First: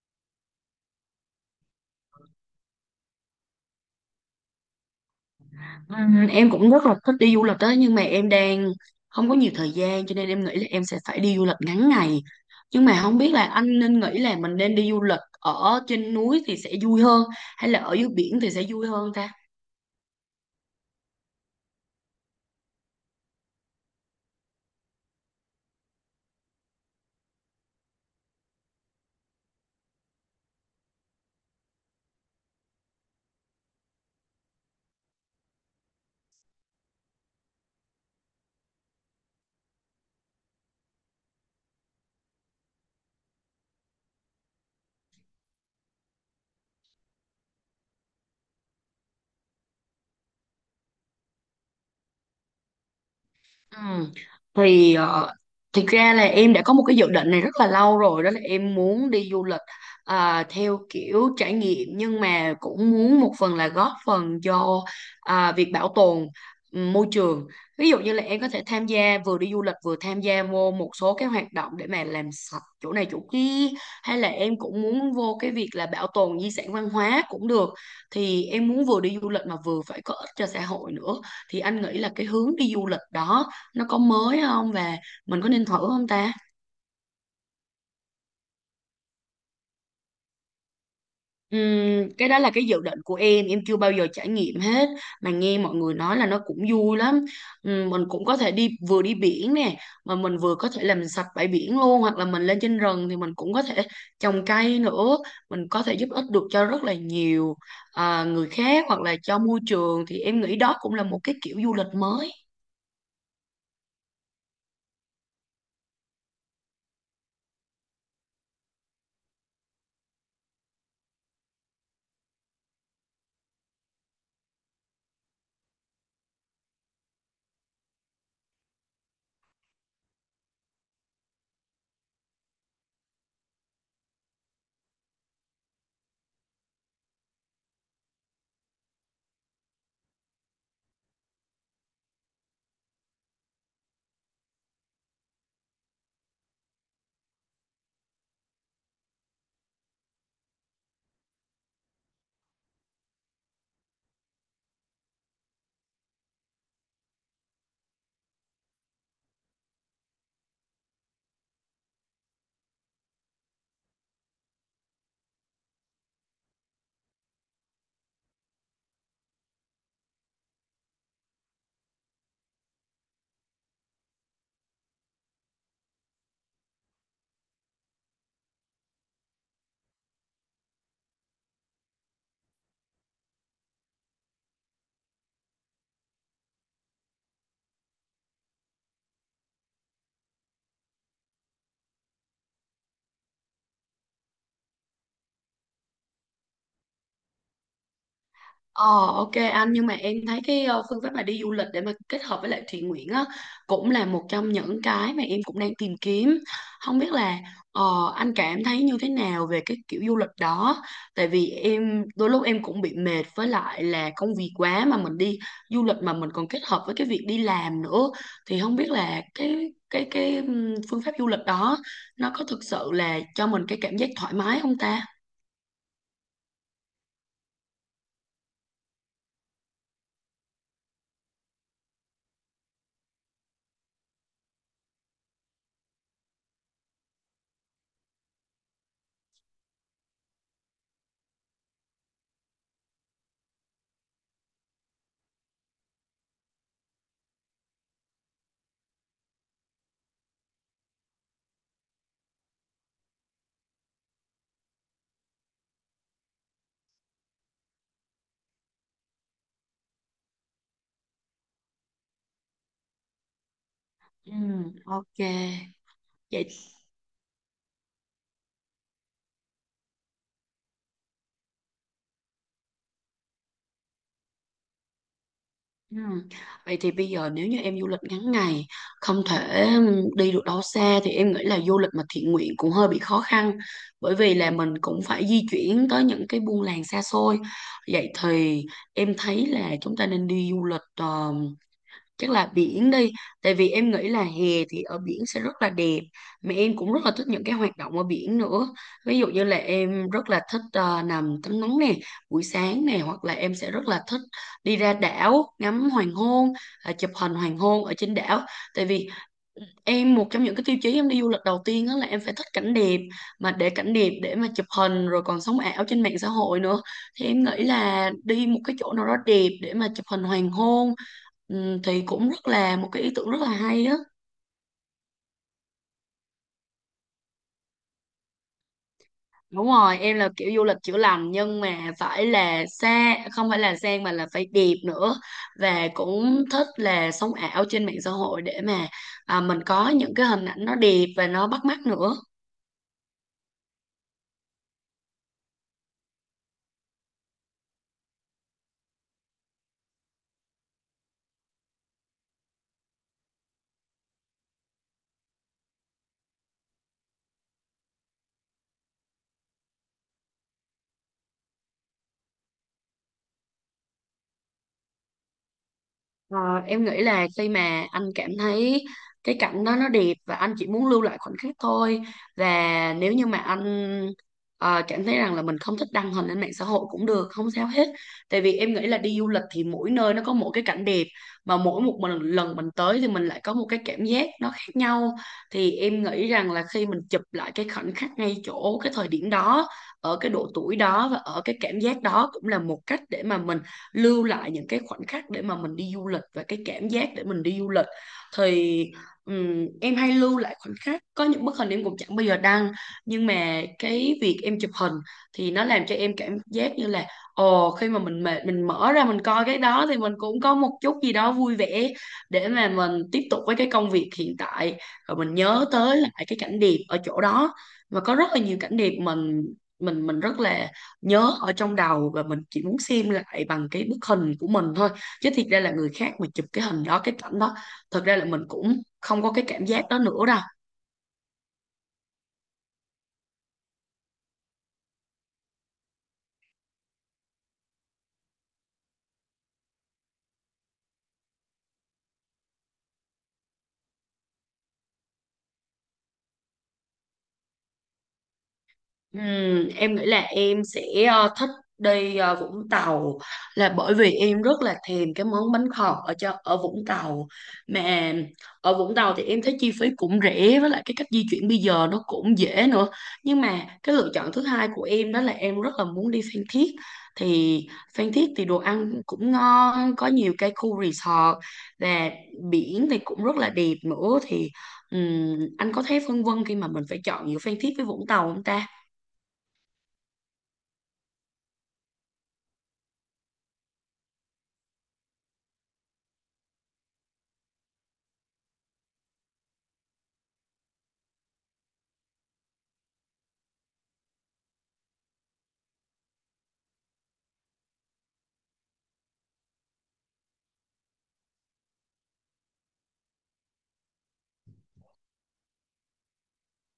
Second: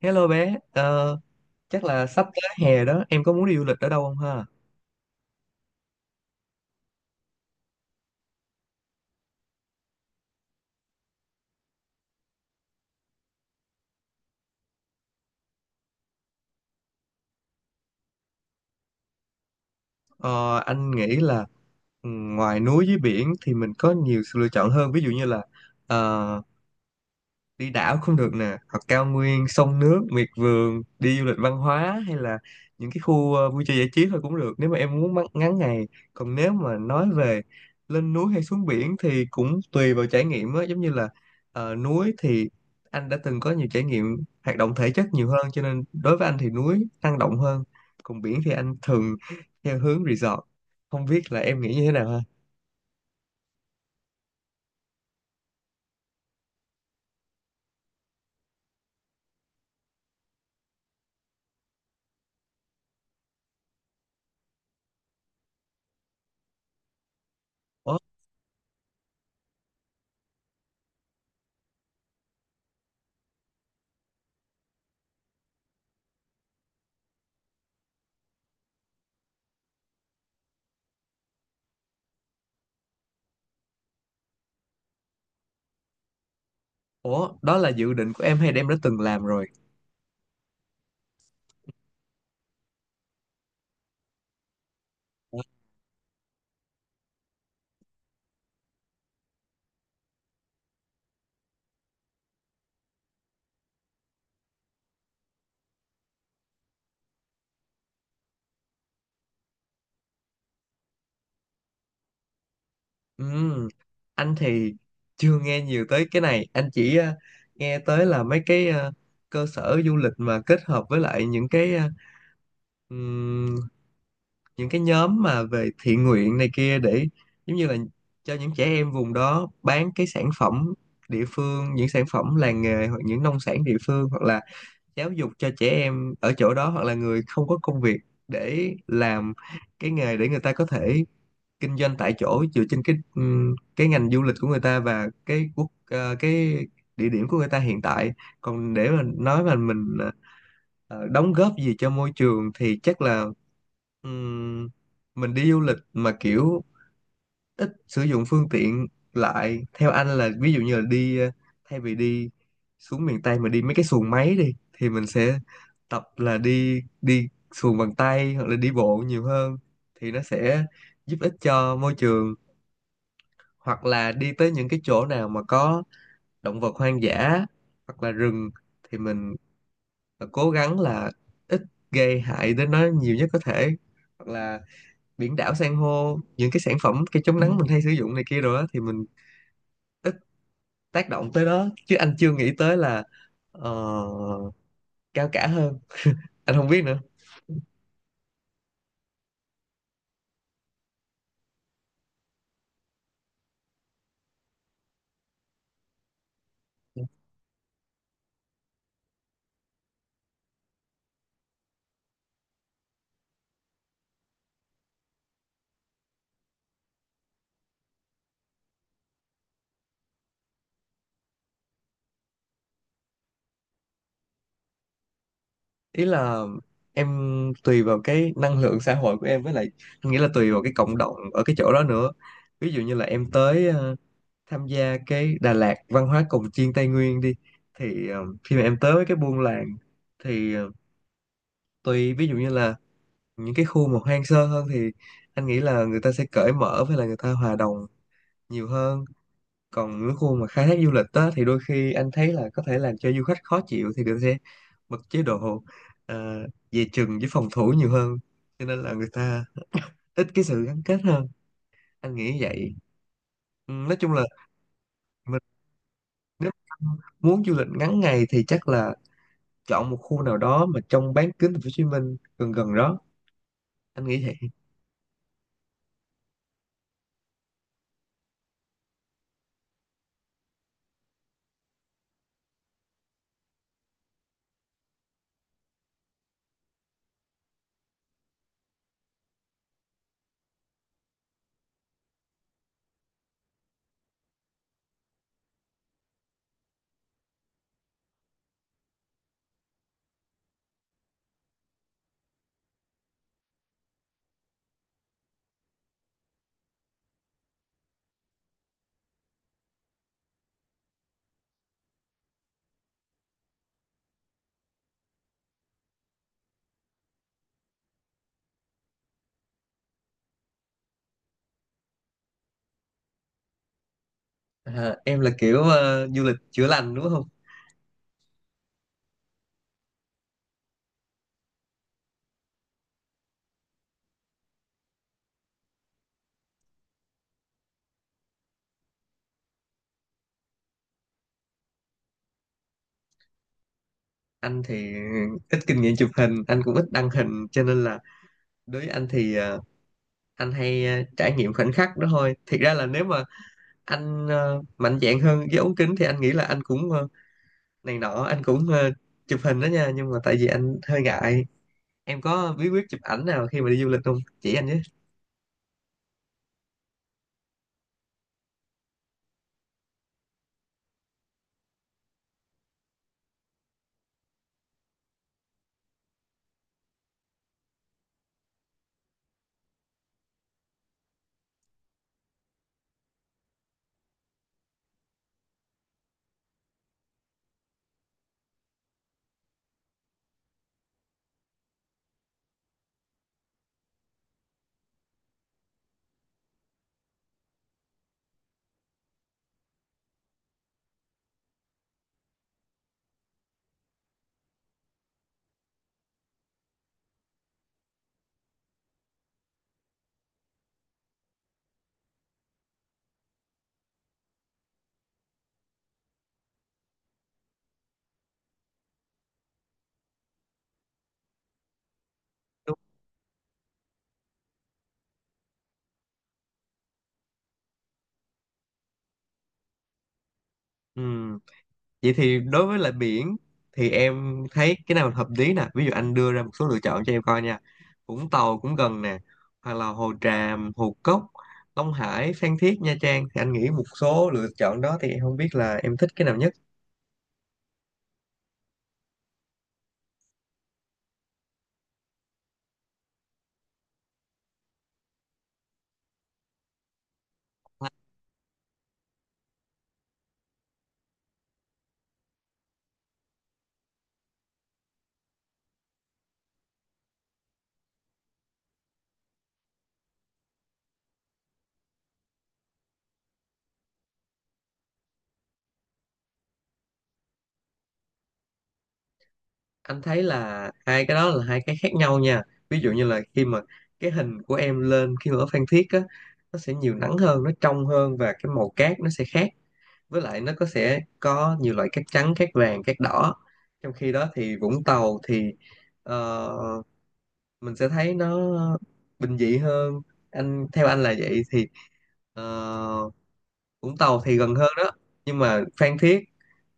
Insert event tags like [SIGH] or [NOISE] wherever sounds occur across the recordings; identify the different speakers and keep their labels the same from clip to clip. Speaker 1: Hello bé, chắc là sắp tới hè đó, em có muốn đi du lịch ở đâu không ha?
Speaker 2: Em cũng rất là thích đi du lịch đó nhưng mà em đang không có nhiều thời gian cho nên em nghĩ là em sẽ phải đi du lịch ngắn ngày, nhưng mà không biết là anh nên nghĩ là mình nên đi du lịch ở trên núi thì sẽ vui hơn hay là ở dưới biển thì sẽ vui hơn ta?
Speaker 1: Ờ, anh nghĩ là ngoài núi với biển thì mình có nhiều sự lựa chọn hơn, ví dụ như là ờ, đi đảo cũng được nè, hoặc cao nguyên sông nước miệt vườn, đi du lịch văn hóa, hay là những cái khu vui chơi giải trí thôi cũng được nếu mà em muốn ngắn ngày. Còn nếu mà nói về lên núi hay xuống biển thì cũng tùy vào trải nghiệm á, giống như là núi thì anh đã từng có nhiều trải nghiệm hoạt động thể chất nhiều hơn, cho nên đối với anh thì núi năng động hơn, còn biển thì anh thường theo hướng resort. Không biết là em nghĩ như thế nào ha.
Speaker 2: Ừ. Thì thực ra là em đã có một cái dự định này rất là lâu rồi, đó là em muốn đi du lịch theo kiểu trải nghiệm, nhưng mà cũng muốn một phần là góp phần cho việc bảo tồn môi trường. Ví
Speaker 1: ủa
Speaker 2: dụ như là em có thể tham gia vừa đi du lịch vừa tham gia vô một số cái hoạt động để mà làm sạch chỗ này chỗ kia, hay là em cũng muốn vô cái việc là bảo tồn di sản văn hóa cũng được. Thì em muốn vừa đi du lịch mà vừa phải có ích cho xã hội nữa, thì anh nghĩ là cái hướng đi du lịch đó nó có mới không, và mình có nên thử không ta?
Speaker 1: ủa đó là dự định của em hay là em đã từng làm rồi?
Speaker 2: Cái đó là cái dự định của em chưa bao giờ trải nghiệm hết mà nghe mọi người nói là nó cũng vui lắm. Mình cũng có thể đi, vừa đi biển nè mà mình vừa có thể làm sạch bãi biển luôn, hoặc là mình lên trên rừng thì mình cũng có thể trồng cây nữa. Mình có thể giúp ích được cho rất là nhiều người khác hoặc là cho môi trường, thì em nghĩ đó cũng là một cái kiểu du lịch mới.
Speaker 1: Ừm, anh thì chưa nghe nhiều tới cái này, anh chỉ nghe tới là mấy cái cơ sở du lịch mà kết hợp với lại ừm, những cái nhóm mà về thiện nguyện này kia, để giống như là cho những trẻ em vùng đó bán cái sản phẩm địa phương, những sản phẩm làng nghề, hoặc những nông sản địa phương, hoặc là giáo dục cho trẻ em ở chỗ đó, hoặc là người không có công việc, để làm cái nghề để người ta có thể kinh doanh tại chỗ dựa trên cái ngành du lịch của người ta, và cái địa điểm của người ta hiện tại. Còn để mà nói mà mình đóng góp gì cho môi trường thì chắc là ừm, mình đi du lịch mà kiểu ít sử dụng phương tiện lại, theo anh là ví dụ như là thay vì đi xuống miền Tây mà đi mấy cái xuồng máy đi, thì mình sẽ tập là đi đi xuồng bằng tay hoặc là đi bộ nhiều hơn, thì nó sẽ giúp ích cho môi trường. Hoặc là đi tới những cái chỗ nào mà có động vật hoang dã hoặc là rừng thì mình cố gắng là ít gây hại đến nó nhiều nhất có thể, hoặc là biển đảo san hô, những cái sản phẩm cái chống nắng mình hay sử dụng này kia rồi á, thì mình ít tác động tới đó. Chứ anh chưa nghĩ tới là ờ, cao cả hơn, anh không biết nữa.
Speaker 2: Ờ ok anh, nhưng mà em thấy cái phương pháp mà đi du lịch để mà kết hợp với lại thiện nguyện á cũng là một trong những cái mà em cũng đang tìm kiếm. Không biết là ờ, anh cảm thấy như thế nào về cái kiểu du lịch đó. Tại vì em đôi lúc em cũng bị mệt với lại là công việc quá, mà mình đi du lịch mà mình còn kết hợp với cái việc đi làm nữa, thì không biết là cái phương pháp du lịch đó nó có thực sự là cho mình cái cảm giác thoải mái không ta?
Speaker 1: Ý là em tùy vào cái năng lượng xã hội của em, với lại anh nghĩ là tùy vào cái cộng đồng ở cái chỗ đó nữa. Ví dụ như là em tới tham gia cái Đà Lạt văn hóa cồng chiêng Tây Nguyên đi, thì khi mà em tới với cái buôn làng thì tùy, ví dụ như là những cái khu mà hoang sơ hơn thì anh nghĩ là người ta sẽ cởi mở, với là người ta hòa đồng nhiều hơn. Còn những khu mà khai thác du lịch đó thì đôi khi anh thấy là có thể làm cho du khách khó chịu, thì người ta sẽ bật chế độ ờ, về chừng với phòng thủ nhiều hơn, cho nên là người ta ít cái sự gắn kết hơn, anh nghĩ vậy. Ừ, nói chung là
Speaker 2: Ừ ok.
Speaker 1: mình
Speaker 2: Vậy.
Speaker 1: nếu muốn du lịch ngắn ngày thì chắc là chọn một khu nào đó mà trong bán kính thành phố Hồ Chí Minh gần gần đó, anh nghĩ vậy.
Speaker 2: Ừ. Vậy thì bây giờ nếu như em du lịch ngắn ngày không thể đi được đâu xa, thì em nghĩ là du lịch mà thiện nguyện cũng hơi bị khó khăn, bởi vì là mình cũng phải di chuyển tới những cái buôn làng xa xôi. Vậy thì em thấy là chúng ta nên đi du lịch chắc là biển đi, tại vì em nghĩ là hè thì ở biển sẽ rất là đẹp, mà em cũng rất là thích những cái hoạt động ở biển nữa. Ví dụ như là em rất là thích nằm tắm nắng nè buổi sáng nè, hoặc là em sẽ rất là thích đi ra đảo ngắm hoàng hôn, chụp hình hoàng hôn ở trên đảo. Tại vì em, một trong những cái tiêu chí em đi du lịch đầu tiên đó là em phải thích cảnh đẹp, mà để cảnh đẹp để mà chụp hình rồi còn sống ảo trên mạng xã hội nữa, thì em nghĩ là đi một cái chỗ nào đó đẹp để mà chụp hình hoàng hôn thì cũng rất là một cái ý tưởng rất là hay á.
Speaker 1: À, em là kiểu du lịch chữa lành đúng không?
Speaker 2: Đúng rồi, em là kiểu du lịch chữa lành nhưng mà phải là xa, không phải là sang mà là phải đẹp nữa, và cũng thích là sống ảo trên mạng xã hội để mà mình có những cái hình ảnh nó đẹp và nó bắt mắt nữa.
Speaker 1: Anh thì ít kinh nghiệm chụp hình, anh cũng ít đăng hình, cho nên là đối với anh thì anh hay trải nghiệm khoảnh khắc đó thôi. Thiệt ra là nếu mà anh mạnh dạn hơn với ống kính thì anh nghĩ là anh cũng này nọ, anh cũng chụp hình đó nha, nhưng mà tại vì anh hơi ngại. Em có bí quyết chụp ảnh nào khi mà đi du lịch không, chỉ anh với.
Speaker 2: Ờ, em nghĩ là khi mà anh cảm thấy cái cảnh đó nó đẹp và anh chỉ muốn lưu lại khoảnh khắc thôi, và nếu như mà anh cảm thấy rằng là mình không thích đăng hình lên mạng xã hội cũng được, không sao hết. Tại vì em nghĩ là đi du lịch thì mỗi nơi nó có một cái cảnh đẹp, mà mỗi một lần mình tới thì mình lại có một cái cảm giác nó khác nhau. Thì em nghĩ rằng là khi mình chụp lại cái khoảnh khắc ngay chỗ cái thời điểm đó, ở cái độ tuổi đó và ở cái cảm giác đó, cũng là một cách để mà mình lưu lại những cái khoảnh khắc để mà mình đi du lịch và cái cảm giác để mình đi du lịch. Thì em hay lưu lại khoảnh khắc, có những bức hình em cũng chẳng bao giờ đăng, nhưng mà cái việc em chụp hình thì nó làm cho em cảm giác như là, ồ, khi mà mình mệt mình mở ra mình coi cái đó thì mình cũng có một chút gì đó vui vẻ để mà mình tiếp tục với cái công việc hiện tại, rồi mình nhớ tới lại cái cảnh đẹp ở chỗ đó. Và có rất là nhiều cảnh đẹp mình mình rất là nhớ ở trong đầu, và mình chỉ
Speaker 1: Đúng.
Speaker 2: muốn xem lại bằng cái bức hình của mình thôi, chứ thiệt ra là người khác mà chụp cái hình đó, cái cảnh đó, thật ra là mình cũng không có cái cảm giác đó nữa đâu.
Speaker 1: Ừ. Vậy thì đối với lại biển thì em thấy cái nào hợp lý nè. Ví dụ anh đưa ra một số lựa chọn cho em coi nha. Vũng Tàu cũng gần nè, hoặc là Hồ Tràm, Hồ Cốc, Long Hải, Phan Thiết, Nha Trang, thì anh nghĩ một số lựa chọn đó thì em không biết là em thích cái nào nhất.
Speaker 2: Em nghĩ là em sẽ thích đi Vũng Tàu, là bởi vì em rất là thèm cái món bánh khọt ở Vũng Tàu. Mà ở Vũng Tàu thì em thấy chi phí cũng rẻ, với lại cái cách di chuyển bây giờ nó cũng dễ nữa. Nhưng mà cái lựa chọn thứ hai của em đó là em rất là muốn đi Phan Thiết. Thì Phan Thiết thì đồ ăn cũng ngon, có nhiều cái khu resort, và biển thì cũng rất là đẹp nữa. Thì anh có thấy phân vân khi mà mình phải chọn giữa Phan Thiết với Vũng Tàu không ta?
Speaker 1: Anh thấy là hai cái đó là hai cái khác nhau nha. Ví dụ như là khi mà cái hình của em lên khi mà ở Phan Thiết á, nó sẽ nhiều nắng hơn, nó trong hơn, và cái màu cát nó sẽ khác, với lại nó có sẽ có nhiều loại cát trắng, cát vàng, cát đỏ. Trong khi đó thì Vũng Tàu thì ờ, mình sẽ thấy nó bình dị hơn, theo anh là vậy. Thì ờ, Vũng Tàu thì gần hơn đó, nhưng mà Phan Thiết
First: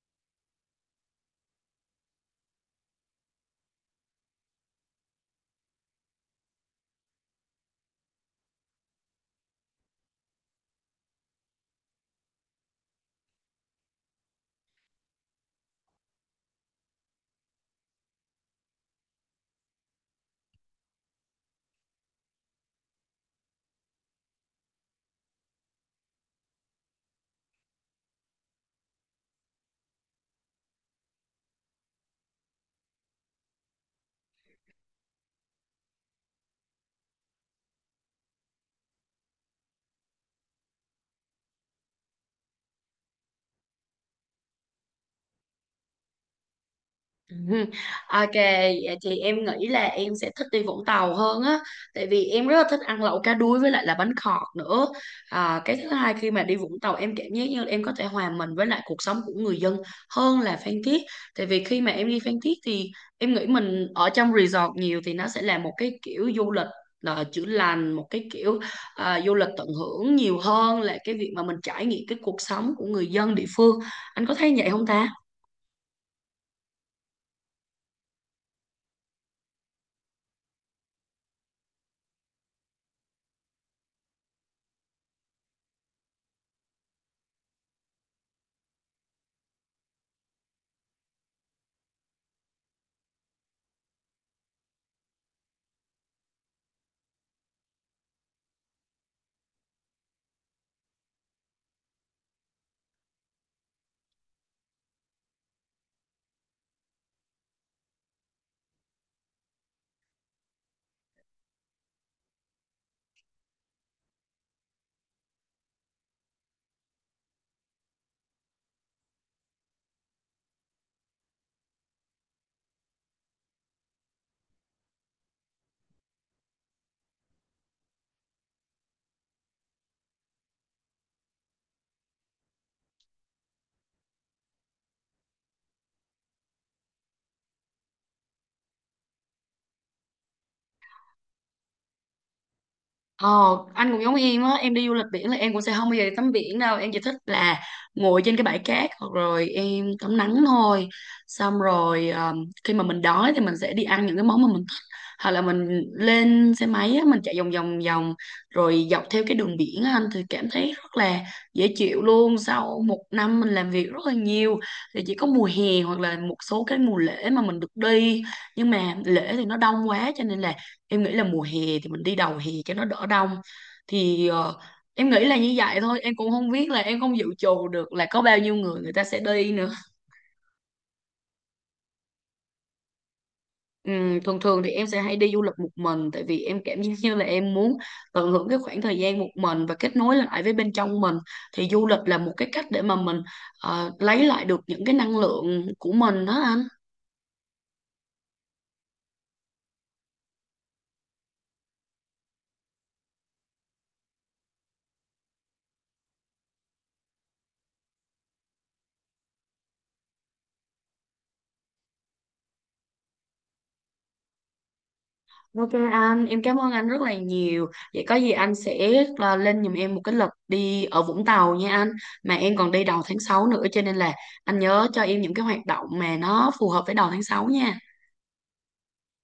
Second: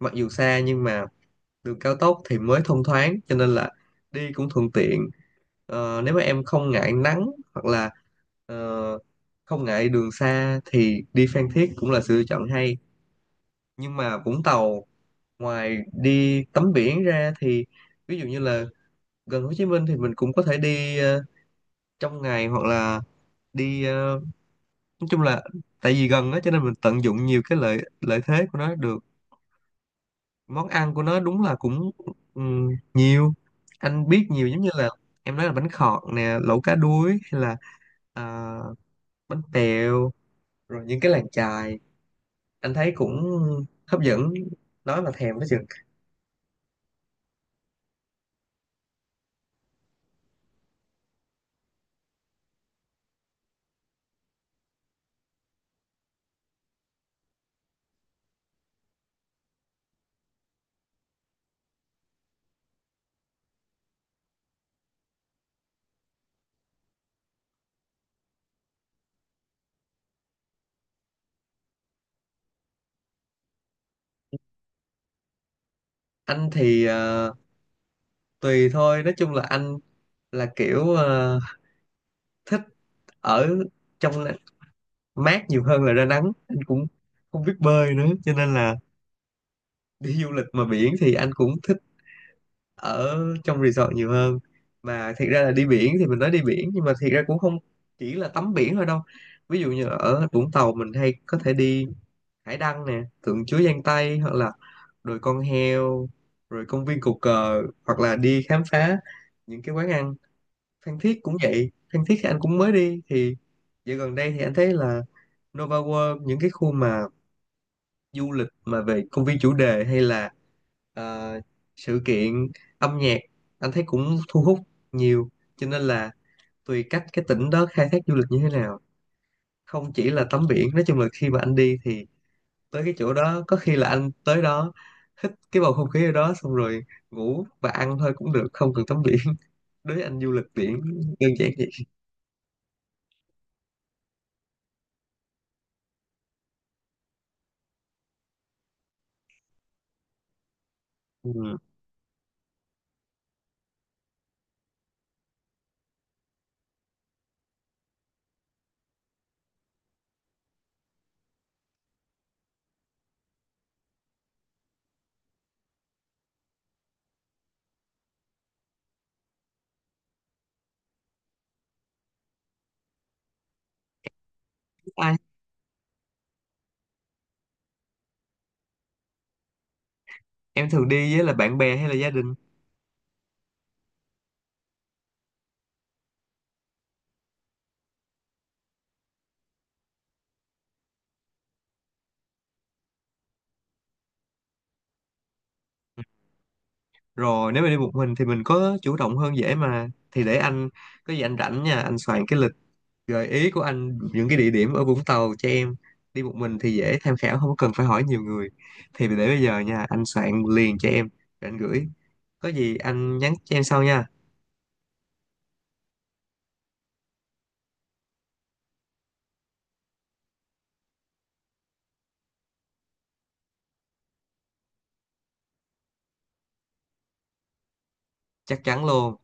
Speaker 1: mặc dù xa nhưng mà đường cao tốc thì mới thông thoáng, cho nên là đi cũng thuận tiện. Nếu mà em không ngại nắng, hoặc là ờ, không ngại đường xa thì đi Phan Thiết cũng là sự lựa chọn hay. Nhưng mà Vũng Tàu, ngoài đi tắm biển ra thì ví dụ như là gần Hồ Chí Minh thì mình cũng có thể đi trong ngày, hoặc là đi ờ, nói chung là tại vì gần á cho nên mình tận dụng nhiều cái lợi lợi thế của nó được. Món ăn của nó đúng là cũng nhiều, anh biết nhiều, giống như là em nói, là bánh khọt nè, lẩu cá đuối, hay là à, bánh tèo, rồi những cái làng chài, anh thấy cũng hấp dẫn, nói mà thèm đó chừng.
Speaker 2: Ừ. Ok, vậy thì em nghĩ là em sẽ thích đi Vũng Tàu hơn á. Tại vì em rất là thích ăn lẩu cá đuối với lại là bánh khọt nữa. Cái thứ hai, khi mà đi Vũng Tàu em cảm giác như là em có thể hòa mình với lại cuộc sống của người dân hơn là Phan Thiết. Tại vì khi mà em đi Phan Thiết thì em nghĩ mình ở trong resort nhiều thì nó sẽ là một cái kiểu du lịch là chữa lành, một cái kiểu du lịch tận hưởng nhiều hơn là cái việc mà mình trải nghiệm cái cuộc sống của người dân địa phương. Anh có thấy vậy không ta?
Speaker 1: Anh thì tùy thôi, nói chung là anh là kiểu thích ở trong mát nhiều hơn là ra nắng, anh cũng không biết bơi nữa, cho nên là đi du lịch mà biển thì anh cũng thích ở trong resort nhiều hơn. Mà thiệt ra là đi biển thì mình nói đi biển nhưng mà thiệt ra cũng không chỉ là tắm biển thôi đâu, ví dụ như ở Vũng Tàu mình hay có thể đi Hải Đăng nè, Tượng Chúa Giang tây, hoặc là đồi con heo, rồi công viên Cột Cờ, hoặc là đi khám phá những cái quán ăn. Phan Thiết cũng vậy, Phan Thiết thì anh cũng mới đi, thì dạo gần đây thì anh thấy là Nova World, những cái khu mà du lịch mà về công viên chủ đề, hay là ờ, sự kiện âm nhạc, anh thấy cũng thu hút nhiều, cho nên là tùy cách cái tỉnh đó khai thác du lịch như thế nào, không chỉ là tắm biển. Nói chung là khi mà anh đi thì tới cái chỗ đó, có khi là anh tới đó hít cái bầu không khí ở đó xong rồi ngủ và ăn thôi cũng được, không cần tắm biển [LAUGHS] đối với anh du lịch biển đơn giản vậy.
Speaker 2: Ờ, anh cũng giống em á, em đi du lịch biển là em cũng sẽ không bao giờ đi tắm biển đâu, em chỉ thích là ngồi trên cái bãi cát hoặc rồi em tắm nắng thôi.
Speaker 1: Ừ.
Speaker 2: Xong rồi khi mà mình đói thì mình sẽ đi ăn những cái món mà mình thích. Hoặc là mình lên xe máy á, mình chạy vòng vòng vòng rồi dọc theo cái đường biển á, anh thì cảm thấy rất là dễ chịu luôn. Sau một năm mình làm việc rất là nhiều thì chỉ có mùa hè hoặc là một số cái mùa lễ mà mình được đi. Nhưng mà lễ thì nó đông quá cho nên là em nghĩ là mùa hè thì mình đi đầu hè cho nó đỡ đông. Thì em
Speaker 1: Ai,
Speaker 2: nghĩ là như vậy thôi, em cũng không biết, là em không dự trù được là có bao nhiêu người người ta sẽ đi nữa.
Speaker 1: em thường đi với là bạn bè hay là gia đình?
Speaker 2: Thường thường thì em sẽ hay đi du lịch một mình, tại vì em cảm [LAUGHS] giác như là em muốn tận hưởng cái khoảng thời gian một mình và kết nối lại với bên trong mình. Thì du lịch là một cái cách để mà mình lấy lại được những cái năng lượng của mình đó anh.
Speaker 1: Rồi, nếu mà đi một mình thì mình có chủ động hơn dễ mà, thì để anh, có gì anh rảnh nha, anh soạn cái lịch gợi ý của anh, những cái địa điểm ở Vũng Tàu cho em, đi một mình thì dễ tham khảo, không có cần phải hỏi nhiều người. Thì để bây giờ nha, anh soạn liền cho em rồi anh gửi, có gì anh nhắn cho em sau nha.
Speaker 2: Ok anh, em cảm ơn anh rất là nhiều. Vậy có gì anh sẽ lên giùm em một cái lịch đi ở Vũng Tàu nha anh. Mà em còn đi đầu tháng 6 nữa cho nên là anh nhớ cho em những cái hoạt động mà nó phù hợp với đầu tháng 6 nha.
Speaker 1: Chắc chắn luôn.